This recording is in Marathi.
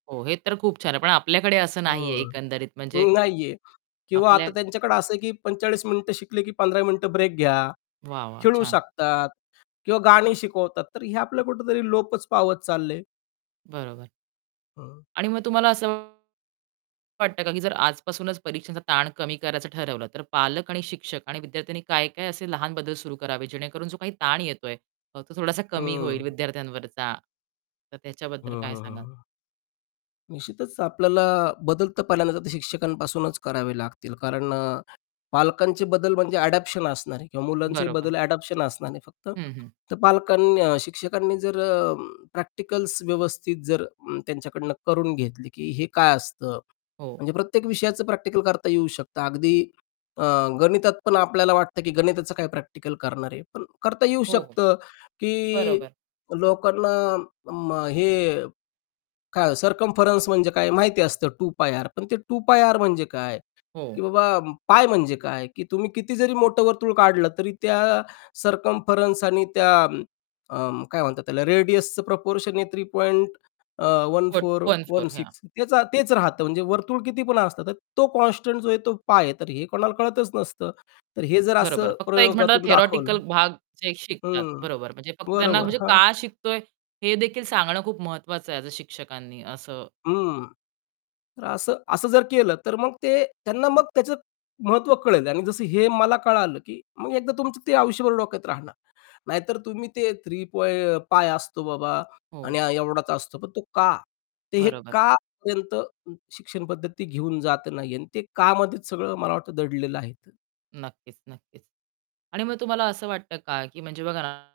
हो. हे तर खूप छान आहे. पण आपल्याकडे असं नाहीये हो. एकंदरीत म्हणजे नाहीये. किंवा आपल्या आता त्यांच्याकडे असं आहे की 45 मिनिटं शिकले की 15 मिनिटं ब्रेक घ्या, वाह, वाह! खेळू छान. शकतात किंवा गाणी शिकवतात. तर हे आपलं कुठेतरी लोपच पावत चाललयं. बरोबर. हं. आणि मग तुम्हाला असं वाटतं का की जर आजपासूनच परीक्षांचा ताण कमी करायचं ठरवलं, तर पालक आणि शिक्षक आणि विद्यार्थ्यांनी काय-काय असे लहान बदल सुरू करावेत, जेणेकरून जो काही ताण येतोय, तो तो थोडासा कमी होईल हं. विद्यार्थ्यांवरचा. तर हं, त्याच्याबद्दल काय हं, सांगाल? हं, हं. निश्चितच आपल्याला बदल तर पहिल्यांदा तर शिक्षकांपासूनच करावे लागतील. कारण अ, पालकांचे बदल म्हणजे अडॉप्शन असणार आहे किंवा मुलांचेही बरोबर. बदल अडॉप्शन असणार आहे. फक्त हं, हं. तर पालकांनी शिक्षकांनी जर अं, प्रॅक्टिकल्स व्यवस्थित जर अं, त्यांच्याकडनं करून घेतली, की हे काय असतं? हो. म्हणजे प्रत्येक विषयाचं प्रॅक्टिकल करता येऊ शकतं अगदी अ, गणितात पण आपल्याला वाटतं की गणिताचं काय प्रॅक्टिकल करणार आहे? पण करता येऊ हो, हो. शकतं की बरोबर. लोकांना अं, अं, हे काय सर्कम्फरन्स म्हणजे काय माहिती असतं, 2πr. पण ते 2πr म्हणजे काय? की हो. बाबा π म्हणजे काय? की तुम्ही किती जरी मोठं वर्तुळ काढलं तरी त्या सर्कम्फरन्स आणि त्या अं, अं, काय म्हणतात त्याला रेडियसचं प्रपोर्शन आहे 3. अ, one [unintelligible] four one one four ह्या. सिक्स त्याचं तेच राहतं. म्हणजे वर्तुळ कितीपण असतं, तर तो कॉन्स्टंट जो आहे तो π आहे. तर हे कोणाला कळतच नसतं. तर हे जर बरोबर. असं फक्त एक म्हटलं तर प्रयोगातून दाखवलं थियोरेटिकल भाग ते शिकतात. हं. बरोबर म्हणजे फक्त त्यांना बरोबर म्हणजे हां. का शिकतोय, हे देखील सांगणं खूप महत्वाचं आहे, ॲज अ शिक्षकांनी असं हं. तर असं असं जर केलं तर मग ते त्यांना मग त्याचं महत्त्व कळेल आणि जसं हे मला कळालं की मग एकदा तुमचं ते आयुष्यभर डोक्यात राहणार. नाहीतर तुम्ही ते थ्री पॉइं π असतो बाबा हो. आणि एवढाचा असतो. पण तो का? तर हे बरोबर. का पर्यंत शिक्षण पद्धती घेऊन जात नाहीये. आणि ते कामध्येच सगळं मला वाटतं दडलेलं आहे तर नक्कीच, नक्कीच. आणि मग तुम्हाला असं वाटतं का की म्हणजे बघा ना